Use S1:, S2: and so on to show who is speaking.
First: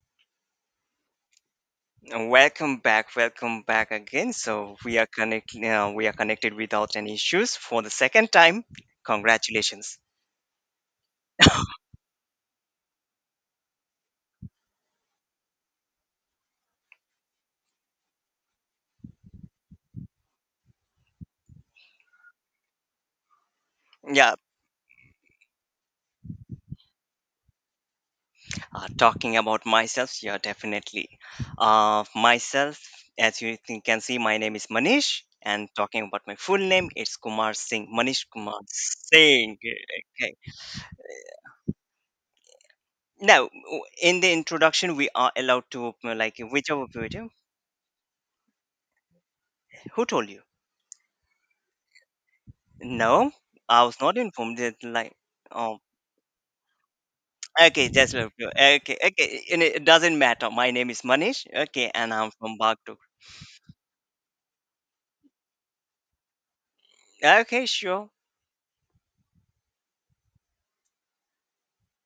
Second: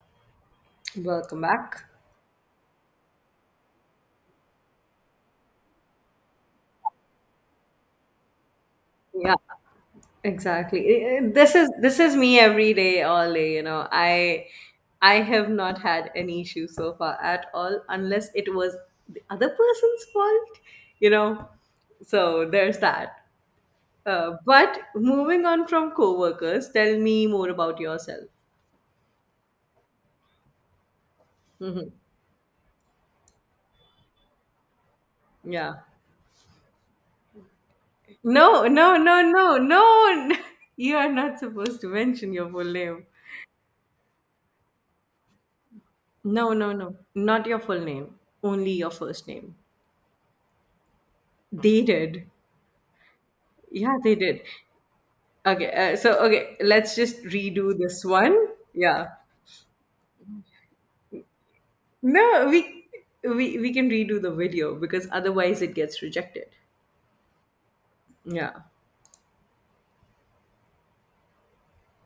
S1: Welcome back.
S2: And welcome back, welcome back again. So we are we are connected without any issues for the second time.
S1: Yeah,
S2: Congratulations.
S1: exactly. This is me every day, all day. I have not had any issue so far at all, unless it was the other person's fault. You know, so there's that.
S2: Yeah,
S1: But moving on from coworkers, tell me more about yourself.
S2: talking about myself, yeah, definitely.
S1: Hmm.
S2: Myself, as you can see, my name is Manish, and
S1: Yeah.
S2: talking about my full name, it's Kumar Singh. Manish Kumar
S1: No, no, no,
S2: Singh.
S1: no,
S2: Okay.
S1: no. You are not supposed to mention your full name.
S2: Now, in the introduction, we are allowed to like
S1: No, no,
S2: whichever
S1: no.
S2: video.
S1: Not your full name. Only your first name.
S2: Who told you?
S1: They did.
S2: No, I was
S1: Yeah, they
S2: not
S1: did.
S2: informed. Like,
S1: Okay,
S2: oh,
S1: uh, so okay, let's just redo
S2: okay,
S1: this
S2: just love
S1: one.
S2: to. Okay,
S1: Yeah.
S2: okay. and It doesn't matter. My name is Manish. Okay, and I'm
S1: No,
S2: from
S1: we
S2: Bagdo.
S1: we we can redo the video because otherwise it gets rejected.
S2: Okay, sure.
S1: Yeah.